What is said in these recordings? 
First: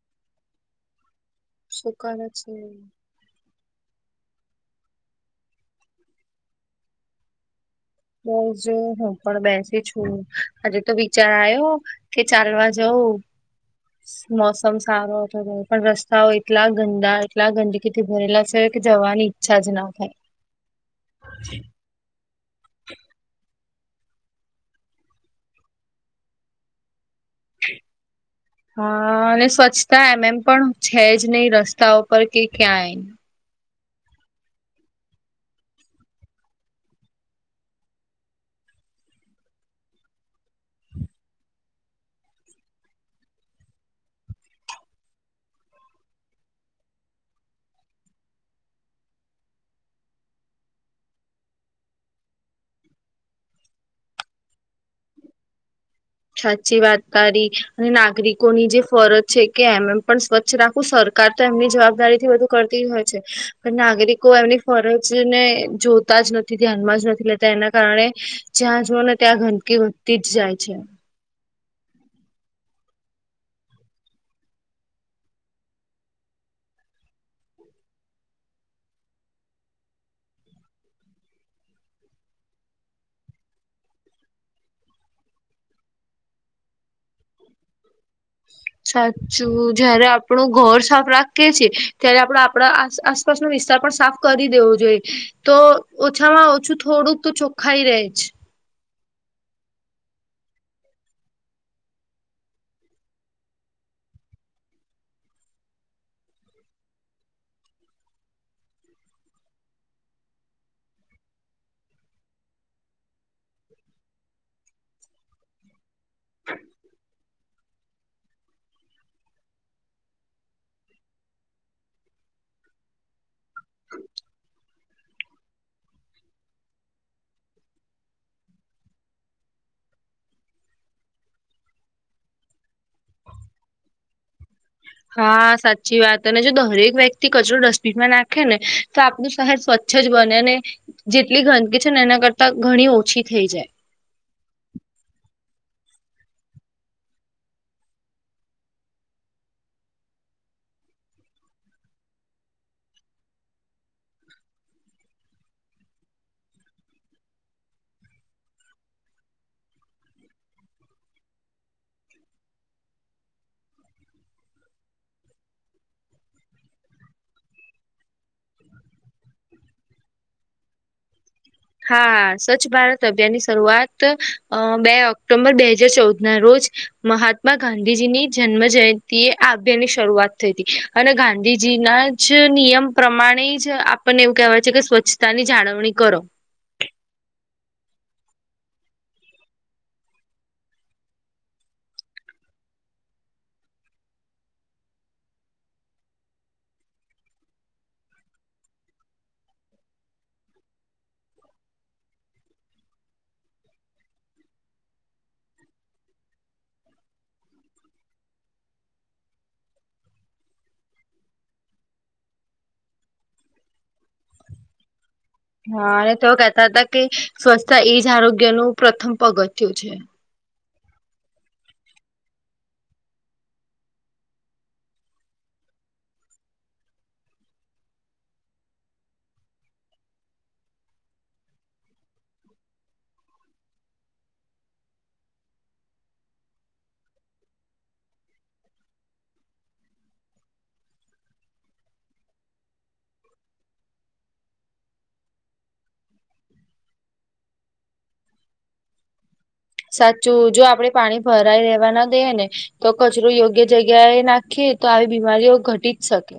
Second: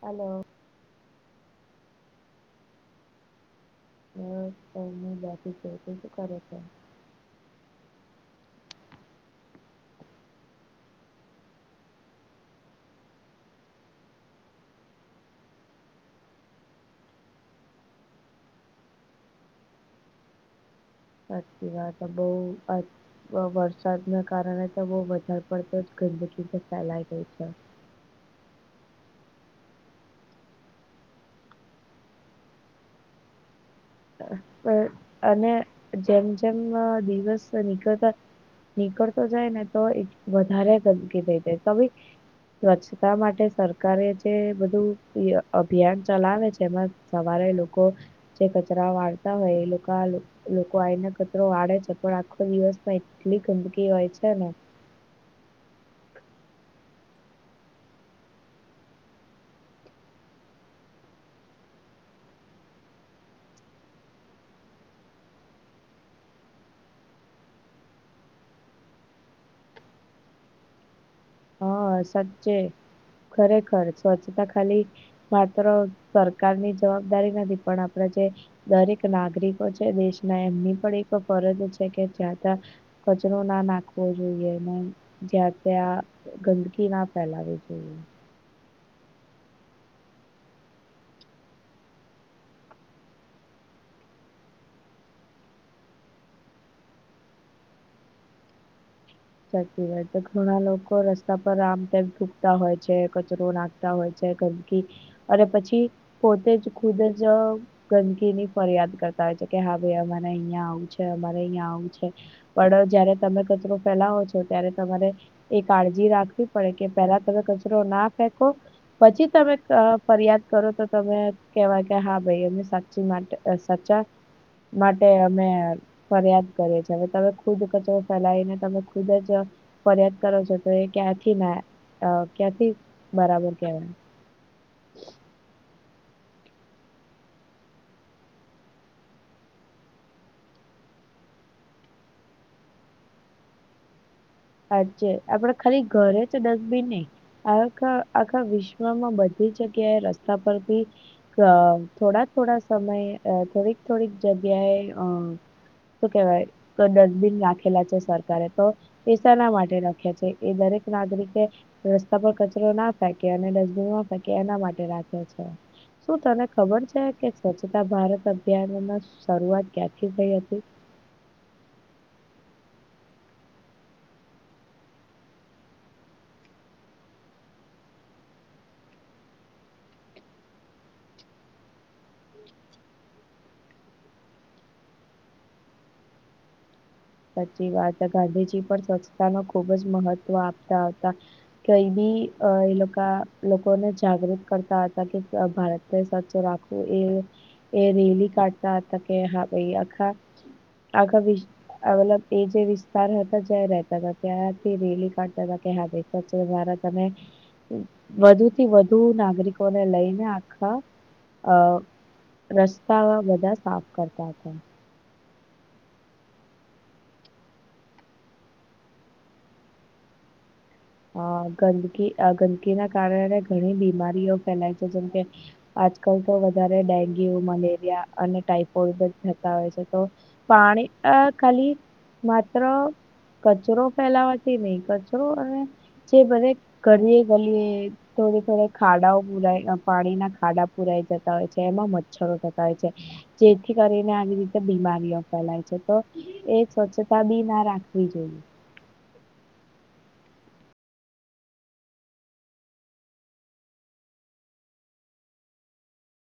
હાલો. શું કરે છે? હા કઇ નહિ બાકી કે શુ કરે છે બસ જો હું પણ બેસી છું આજે તો વિચાર આયો કે ચાલવા જઉ મોસમ સારો હતો તો પણ રસ્તાઓ એટલા ગંદા એટલા ગંદકીથી ભરેલા છે કે જવાની ઈચ્છા જ ના હોય. સાચી વાત હ બઉ જ બઉ જ વરસાદના કારણે તો બહુ વધાર પડતો જ ગંદકી ફેલાઈ ગઇ છે. [unintelligible] હા અને સ્વચ્છતા એમ એમ પણ છે જ નહી રસ્તા પર કે ક્યાંય. અને જેમ જેમ દિવસ નીકળતા નીકળતો જાય ને તોય વધારે ગંદકી થઈ જાય તો બી સ્વચ્છતા માટે સરકારે જે બધું અભિયાન ચલાવે છે એમાં સવારે લોકો જે કચરા વાળતા હોય એ લોક લોકો આઈને કચરો વાળે છે પણ આખો દિવસ એટલી ગંદકી હોય છે ને સાચી વાત તારી નાગરિકોની જે ફરજ છે કે એમ એમ પણ સ્વ્છ રાખું સરકાર તો એમની જવાબદારી થી બધુ કરતી હોય છે પણ નાગરિકો એમની ફરજને જોતા જ નથી ધ્યાનમાં જ નથી લેતા એના કારણે જ્યાં જુવોને ત્યાં ગંદકી વધતી જ જાય છે. હા સાચ્ચે ખરેખર સ્વચ્છતા ખાલી માત્ર સરકારની જવાબદારી નથી પણ આપણે જે દરેક નાગરિકો છે દેશના એમની પણ એક ફરજ છે કે જ્યાં ત્યાં કચરો ના નાખવો જોઈએ ને જ્યા ત્યાં ગંદકી ના ફેલાવવી જોઈએ. સાચું જયારે આપણું ઘર સાફ રાખીએ છીએ ત્યારે આપડે આપડા આસપાસનો વિસ્તાર પણ સાફ કરી દેવો જોઈએ. તો ઓછામાં ઓછું થોડુંક તો ચોખ્ખાઈ રહે જ. સાચી વાત તો ઘણા લોકો રસ્તા પર આમ તેમ થુકતા હોય છે કચરો નાખ તા હોય છે ગંદકી અને પછી પોતે જ ખુદ જ ગંદકી ની ફરિયાદ કરતા હોય છે કે હા ભાઈ અમારે અહિયાં આવું છે અમારે અહિયાં આવું છે. પણ જયારે તમે કચરો ફેલાવો છો ત્યારે તમારે એ કાળજી રાખવી પડે કે પહેલા તમે કચરો ના ફેંકો. પછી તમે ફરિયાદ કરો તો તમે કહેવાય કે હા ભાઈ એની સાચી માટે. સચા માટે અમે ફરિયાદ કરીએ છીએ હવે તમે ખુદ કચરો ફેલાવીને, તમે ખુદજ. ફરિયાદ કરો છો તો એ ક્યાંથી ના ક્યાંથી બરાબર કહેવાય. હા સાચી વાત અને જો દરેક વ્યક્તિ કચરો ડસ્ટબિનમાં નાખે ને, તો આપનું શહેર સ્વચ્છ જ બને અને જેટલી ગંદકી છે ને એના કરતા ઘણી ઓછી થઈ જાય. જે આપડે ખાલી ઘરે છે ડસ્ટબિન નહી. હવે આખા વિશ્વમાં બધી જગ્યાએ રસ્તા પરથી, અ થોડાક થોડાક સમયે થોડીક થોડીક જગ્યાએ અ શું કેવાય તો ડસ્ટબિન રાખેલા છે સરકારે તો એ શેના માટે રાખ્યા છે એ દરેક નાગરિકે રસ્તા પર કચરો ના ફેંકે અને ડસબિનમાં ફેકે એના માટે રાખે છે. શું તને ખબર છે કે સ્વચ્છતા ભારત અભિયાનમાં શરૂઆત ક્યાથી થઈ હતી? હા સ્વચ્છ ભારત અભિયાનની શરૂઆત અ બે ઓક્ટોબર બે હજાર ચૌદ ના રોજ, મહાત્મા ગાંધીજીની જન્મ જયંતિ એ આ અભિયાન ની શરૂઆત થઈ હતી અને ગાંધીજીના સ્વચ્છ નિયમ પ્રમાણે જ આપણને એવું કહેવાય છે કે સ્વચ્છતા ની જાળવણી કરો. સાચી વાત ગાંધીજી પણ સ્વચ્છતા નો ખુબ જ મહત્વ આપતા હતા. કઈ બી એ લોકા લોકોને જાગૃત કરતા હતા કે ભારત તે સ્વચ્છ રાખો એ એ રીલી કાઢતા હતા કે હા ભાઈ આખા આખ વિ આવેલા તે જે વિસ્તાર હતા જ્યાં રહેતા હતા ત્યાંથી રેલી કાઢતા હતા કે હા ભાઈ સ્વચ્છ ભારત અને વધુ થી વધુ નાગરિકોને લઈને આખા અ રસ્તાવા બધા સાફ કરતા હતા. હા અને તો કેહેતા હતા કે સ્વચ્છતા એજ આરોગ્યનું પ્રથમ પગથિયું છે. અ ગંદકી અ ગંદકીના કારણે ઘણી બીમારીઓ ફેલાય છે જેમ કે આજકાલ તો વધારે ડેન્ગ્યુ, મલેરિયા, અને ટાઈફોઈડ પણ થતા હોય છે તો પાણી આ ખાલી માત્ર કચરો ફેલાવાથી નહી કચરો અને જે બધે કરીએ ગલીએ થોડી થોડ ખાડાઓ પુરાય પાણીના ખાડા પુરાઈ જતા હોય છે એમાં મચ્છરો થતા હોય છે. જેથી કરીને આવી રીતે બીમારીઓ ફેલાય છે તો એ સ્વચ્છતા બી ના રાખવી જોઈએ. સાચું જો આપડે પાણી ભરાઈ રેવા ના દઈએ ને તો કચરો યોગ્ય જગ્યાએ નાખીએ તો આવી બીમારીઓ ઘટી જ શકે.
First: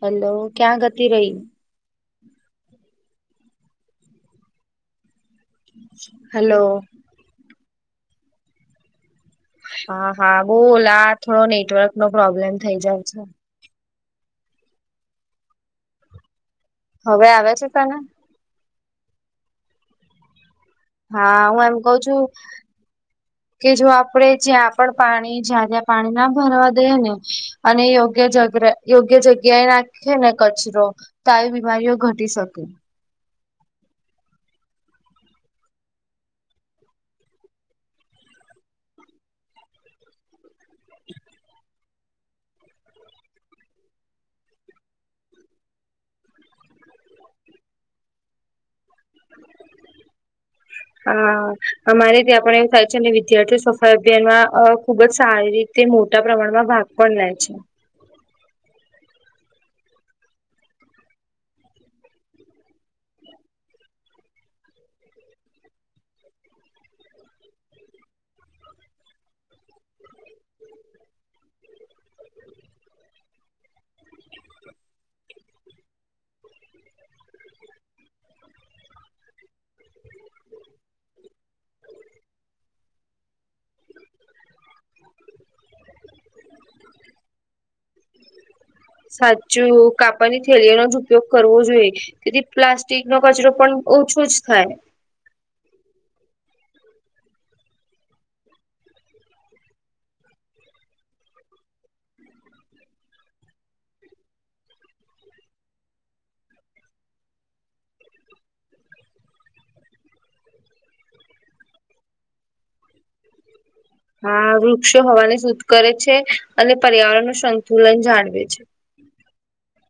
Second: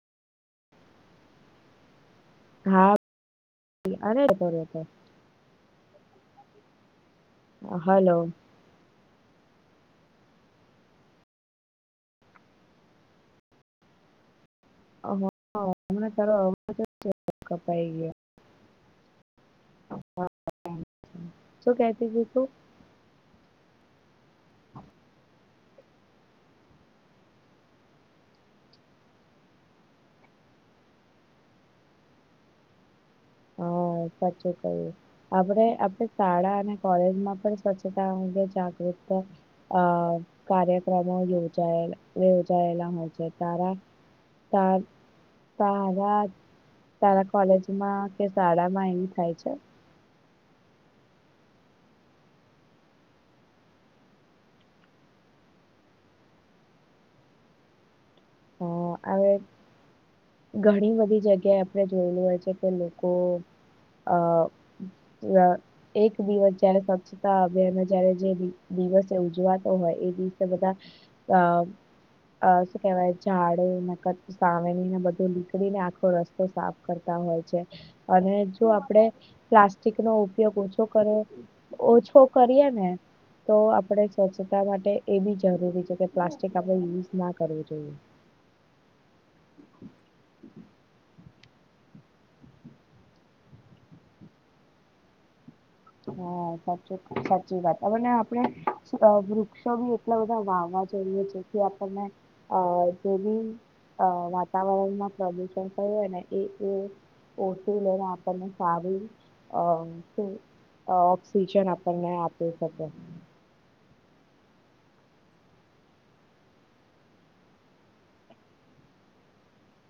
હેલો ક્યાં ગતિ રહી? હા અને દર હાલો. હલો. હા હા બોલ આ થોડો નેટવર્કનો પ્રોબ્લેમ થઇ જાવ છે. હમણાં તારો અવાજ જ હવે આવે છે કપાઈ તને. ગયો હા આવે. હા હું એમ કઉ છું કે જો આપણેે જ્યાં પણ પાણી જ્યાં જ્યાં પાણી ના ભરવા દઈએ ને અને યોગ્ય જ યોગ્ય જગ્યાએ નાખે ને કચરો, તો એ બીમારીઓ ઘટી શકે. હા સાચુ કહ્યું. આપણે આપણે શાળા અને કોલેજમાં પણ સ્વચ્છતા અંગે જાગૃતા અ કાર્યક્રમો યોજાયે યોજાયેલા હોય છે તારા તાર તારા તારા કોલેજમાં કે શાળા માં એવી થાય છે. હ. હા અમારે ત્યાં પણ એવું થાય છે અને વિદ્યાર્થીઓ સફાઈ અભિયાનમાં ખુબ જ સારી રીતે તે મોટા પ્રમાણમાં ભાગ પણ લે છે. હ આવે ઘણી બધી જગ્યાએ આપણે જોયેલું હોય છે કે લોકો આ ય એક દિવસ જયારે સ્વચ્છતા અભિયાન જયારે દિવસે ઉજવાતો હોય એ દિવસે બધા અ શું કેવાય ઝાડે નખદ સાવેરણી ને બધ નીકળીને આખો રસ્તો સાફ કરતા હોય છે અને જો આપડે પ્લાસ્ટિક નો ઉપયોગ ઓછો કરે ઓછો કરીએ ને, તો આપણે સ્વચ્છતા માટે એ બી જરૂરી છે કે પ્લાસ્ટિક આપણે યુઝ ના કરવું જોઈએ. સાચું કાપડની થેલી નોજ ઉપયોગ કરવો જોઈએ તેથી પ્લાસ્ટિક નો કચરો પણ ઓછો જ થાય. હા સાચો, સાચી વાત, હવને આપણે વૃક્ષો બી એટલા બધા વાવવા જોઈએ, જેથી આપણને અ જેવી અ વાતાવરણમાં પ્રદુષણ થયું હોય ને એ એ ઓટી લે ને આપણને ફાવી અ તે અ ઓક્સિજન આપણને આપી શકે. હા વૃક્ષો હવાને સુધ કરે છે, અને પર્યાવરણ નું સંતુલન જાળવે છે.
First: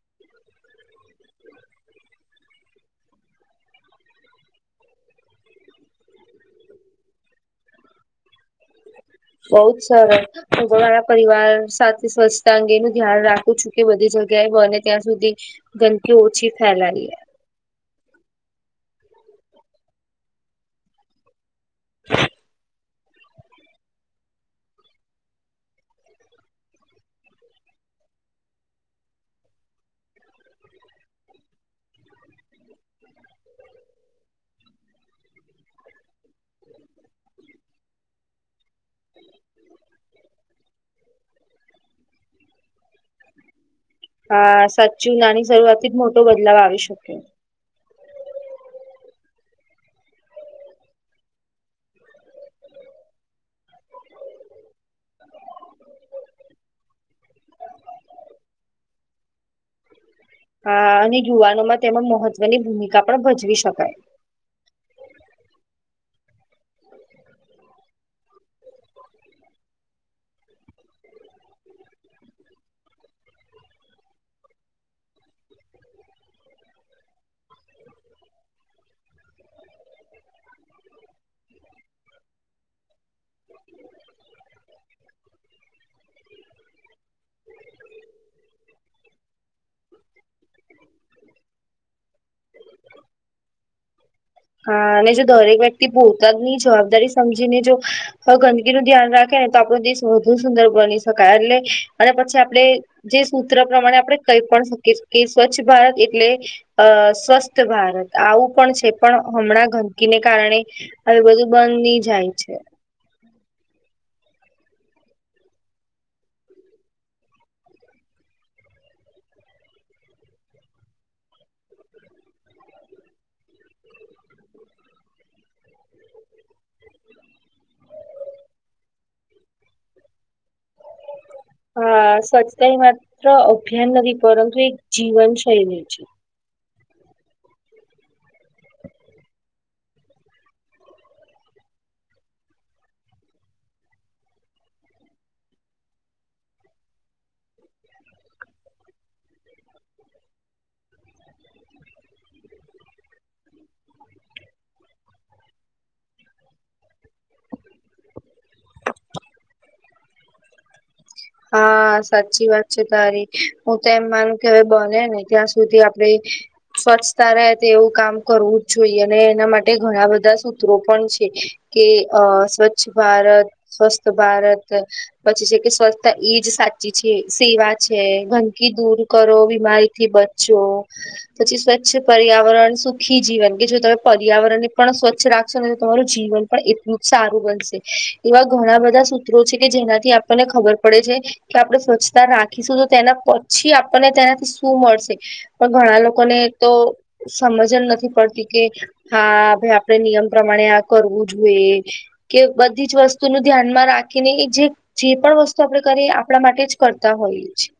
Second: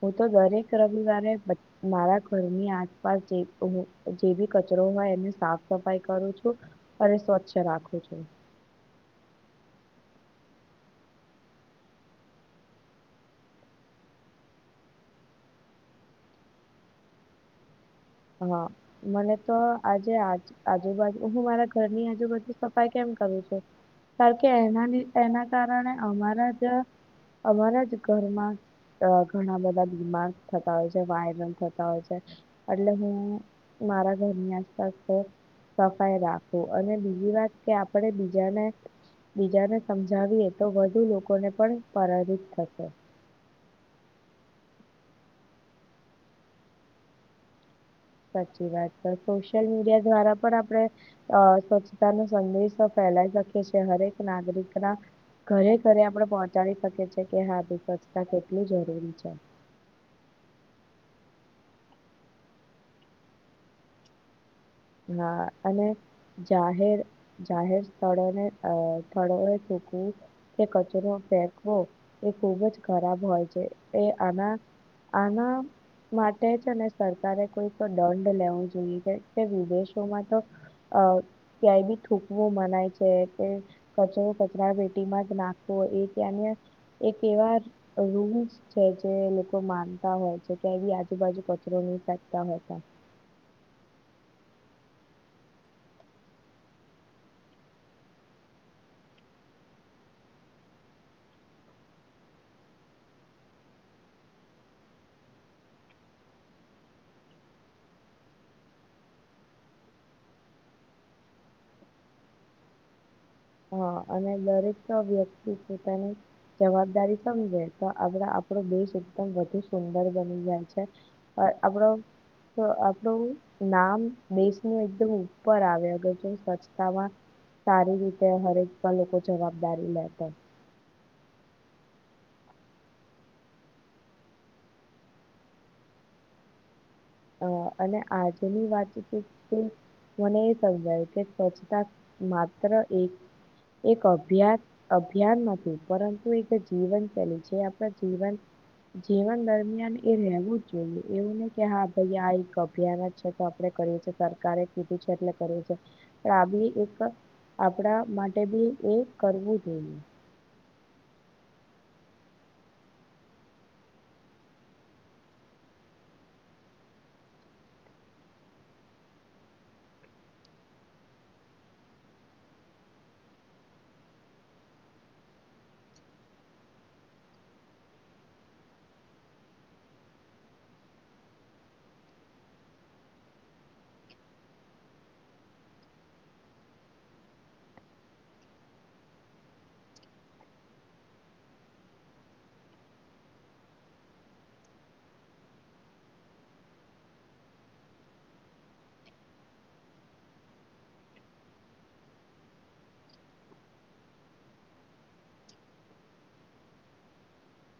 હું તો દરેક રવિવારે બધ મારા ઘરની આસપાસ જે હુ જે બી કચરો હોય એને સાફ સફાઈ કરું છું. અરે સ્વચ્છ રાખું છું. બહુત સરસ. હું તો મારા પરિવાર સાથે સ્વચ્છતા અંગેનું ધ્યાન રાખું છું, કે બધી જગ્યાએ બને ત્યાં સુધી ગંદકી ઓછી ફેલાઈયે. હા, મને તો આજે આજ આજુબાજુ હું મારા ઘરની આજુબાજુ સ ફાઇ કેમ કરું છે, કારકે એના લી, એના કારણે અમારા ત્યાં અમારા જ ઘરમાં અ ઘણા બધા બીમાર થતા હોય છે, વાયરલ થતા હોય છે. એટલે હું, મારા ઘરને સ્વચ્છ સફાઈ રાખુ, અને બીજી વાત કે આપણે બીજાને બીજાને સમજાવીએ, તો વધુ લોકોને પણ પરાજિત થશે. હા સાચુ, નાની શરૂઆત થીજ મોટો બદલાવ આવી શકે. સાચી વાત, પણ સોશિયલ મીડિયા દ્વારા પણ આપડે અ સ્વચ્છતા નો સંદેશો ફેલાય શકે છે, હરેક નાગરિકના ઘરે ઘરે આપડણે પહોંચાડી શકીએ છીએ, કે હા ભાઈ સ્વચ્છતા કેટલી જરૂરી છે. હા અને યુવાનોમાં તેમાં મહત્વની ભૂમિકા પણ ભજવી શકાય. હા અને. જાહેર, જાહેર સ્થળોને અ થડો એ ચોખ્ખું તે કચરો ફેકવો, એ ખુબજ ખરાબ હોય છે. એ આના આના માટે છેને, સરકારે કોઈ તો દંડ લેવો જોઈએ કે તે વિદેશોમાં તો અ ક્યાંય બી થૂકવું મનાય છે, કે કચરો કચરા પેટીમાં જ નાખવો, એ ત્યાંનો એક એવા રૂલ્સ છે જે લોકો માનતા હોય છે, ત્યાં એ બી આજુબાજુ કચરો નહીં ફેકતા હોય તા. હા અને જો દરેક વ્યક્તિ પોતાની જવાબદારી સમજીને જો હવે ગંદકીનું ધ્યાન રાખેને, તો આપણો દેશ વધુ સુંદર બની શકાય, એટલે અને પછી આપડે જે સૂત્ર પ્રમાણે આપણે કહી પણ શકીએ, કે સ્વચ્છ ભારત એટલે અ સ્વસ્થ ભારત, આવું પણ છે. પણ હમણાં ગંદકીને કારણે હવે બધું બંધની જાય છે. હા અને દરેક વ્યક્તિ પોતાની જવાબદારી સમજે, તો આગળા આપણો દેશ એકદમ વધુ સુંદર બની જાય છે. અ આપણો, તો આપડું નામ દેશનું એકદમ ઉપર આવે, અગર જો સ્વચ્છતામાં સારી રીત તે હરેક પલ લોકો જવાબદારી લેતો. હા સચ્છતા માત્ર અભિયાન નથી, પરંતુ એક જીવનશૈલી છે. હ અને આજની વાત [unintelligible] કોને સમજાયું કે સ્વચ્છતા માત્ર એક, એક અભ્યાસ અભિયાન નથી, પરંતુ એક જીવનશેલી છે. આપણા જીવન જીવન દરમિયાન એ રહેેવું જ જોઈએ, એવું નહી કે હા અય આ એક અભિયાન જ છે, તો આપણે કરીએ છીએ સરકારે કીધું છે એટલે કરીએ છે. પણ આ બી એક, આપણા માટે બી એ કરવું જોઈએ. હા સાચી વાત છે તારી, હું તો એમ માનું કે હવે બોને ને ત્યાં સુધી આપડે સ્વચ્છતા રહેતી એવું કામ કરવું જ જોઈએ, અને એના માટે ઘણા બધા સૂત્રો પણ છે. કે અ સ્વચ્છ ભારત સ્વસ્થ ભારત પછી છે કે સ્વછ એજ સાચી છે સેવા છે ગંદકી દૂર કરો બીમારીથી બચો પછી સ્વચ્છ પર્યાવરણ સુખી જીવન કે જો તમે પર્યાવરણને પણ સ્વચ્છ રાખશો ને તો તમારું જીવન પણ એટલું જ સારું બનશે એવા ઘણા બધા સૂત્રો છે કે જેનાથી આપણને ખબર ડે છે કે આપણે સ્વચ્છતા રાખીશું તો તેના પછી આપણને તેનાથી શું મળશે પણ ઘણા લોકોને તો સમજ જ નથી પડતી કે હા ભાઈ આપણેે નિયમ પ્રમાણે આ કરવું જોઈએ કે બધી જ વસ્તુ નું ધ્યાનમાં રાખીને એ જે જે પણ વસ્તુ આપડે કારિયે આપણા માટે જ કરતા હોઈએએ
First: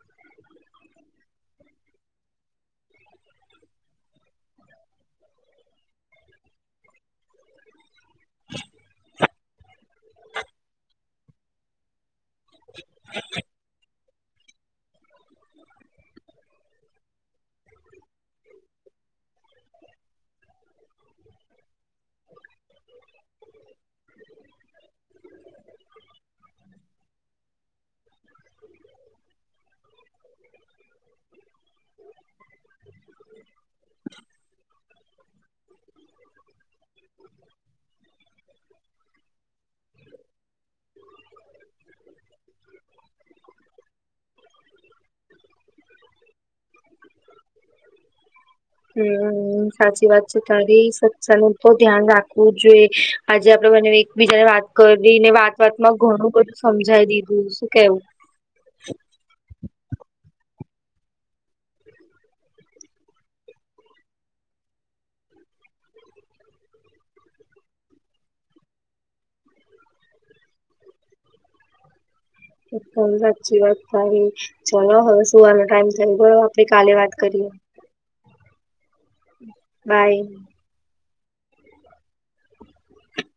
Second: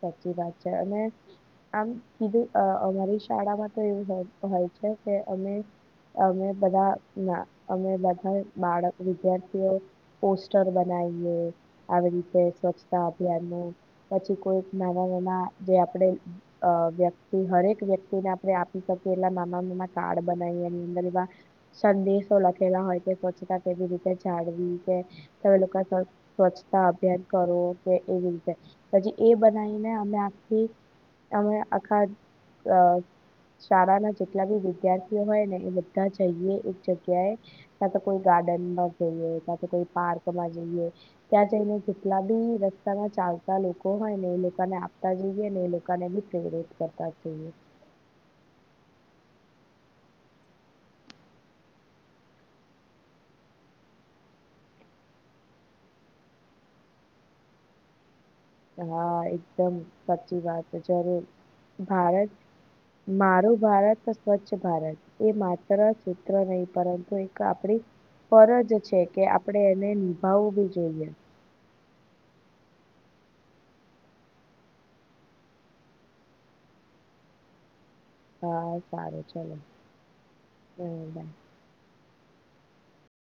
સાચી વાત છે અને આમ કીધું અમારી શાળામાં તો એવું હોય છે કે અમે અમે બધા અમે બધા બાળક વિદ્યાર્થીઓ પોસ્ટર બનાવીએ આવી રીતે સ્વચ્છતા અભિયાન ન પછી કોઈક નાના નાના જે આપણે અ વ્યક્તિ હરેક વ્યક્તિને આપણે આપી શકીએ એલા નાના નાના કાર્ડ બનાવી એની અંદર એવા સંદેશો લખેલા હોય કે સ્ચતા કેવી રીતે જાળવી કે તમે લોકો સ્વચ્છતા અભિયાન કરો કે એ રતે પછી એ બનાવીને અમે આખથી અમે આખા શાળાના જેટલા બી વિદ્યાર્થીઓ હોય ને એ બધા જઈએ એક જગ્યાએ ક્યાં તો કોઈ ગાર્ડન માં જઈએ ક્યાં તો કોઈ પાર્ક માં જઈએ ત જને કેટલા બી રસ્તા ના ચાલતા લોકો હોય ને એ લોકોને આપતા જોઈએ ને એ લોકોને બી પ્રેરિત કરતા જોઈએ હમ્મ સાચી વાત છે તારી સત્સનું તો ધ્યાન રાખવું જોઈએ આજે આપડે મને એકબીજાને વાત કરી ને વાત વાતમાં ઘણું બધું સમજાવી દીધું શું કેવું હા એકદમ સાચી વાત જ્યારે ભારત મારું ભારત તો સ્વચ્છ ભારત એ માત્ર સૂત્ર નહી પરંતુ એક આપડી ફરજ છે કે આપણે એને નિભાવવું બી જોઈએ એ પણ સાચી વાત તારી ચલો હવે સુવાનો ટાઈમ થયો બોલો આપડે કાલે વાત કરીએ હા સારું ચલો બાય હમ્મ બાય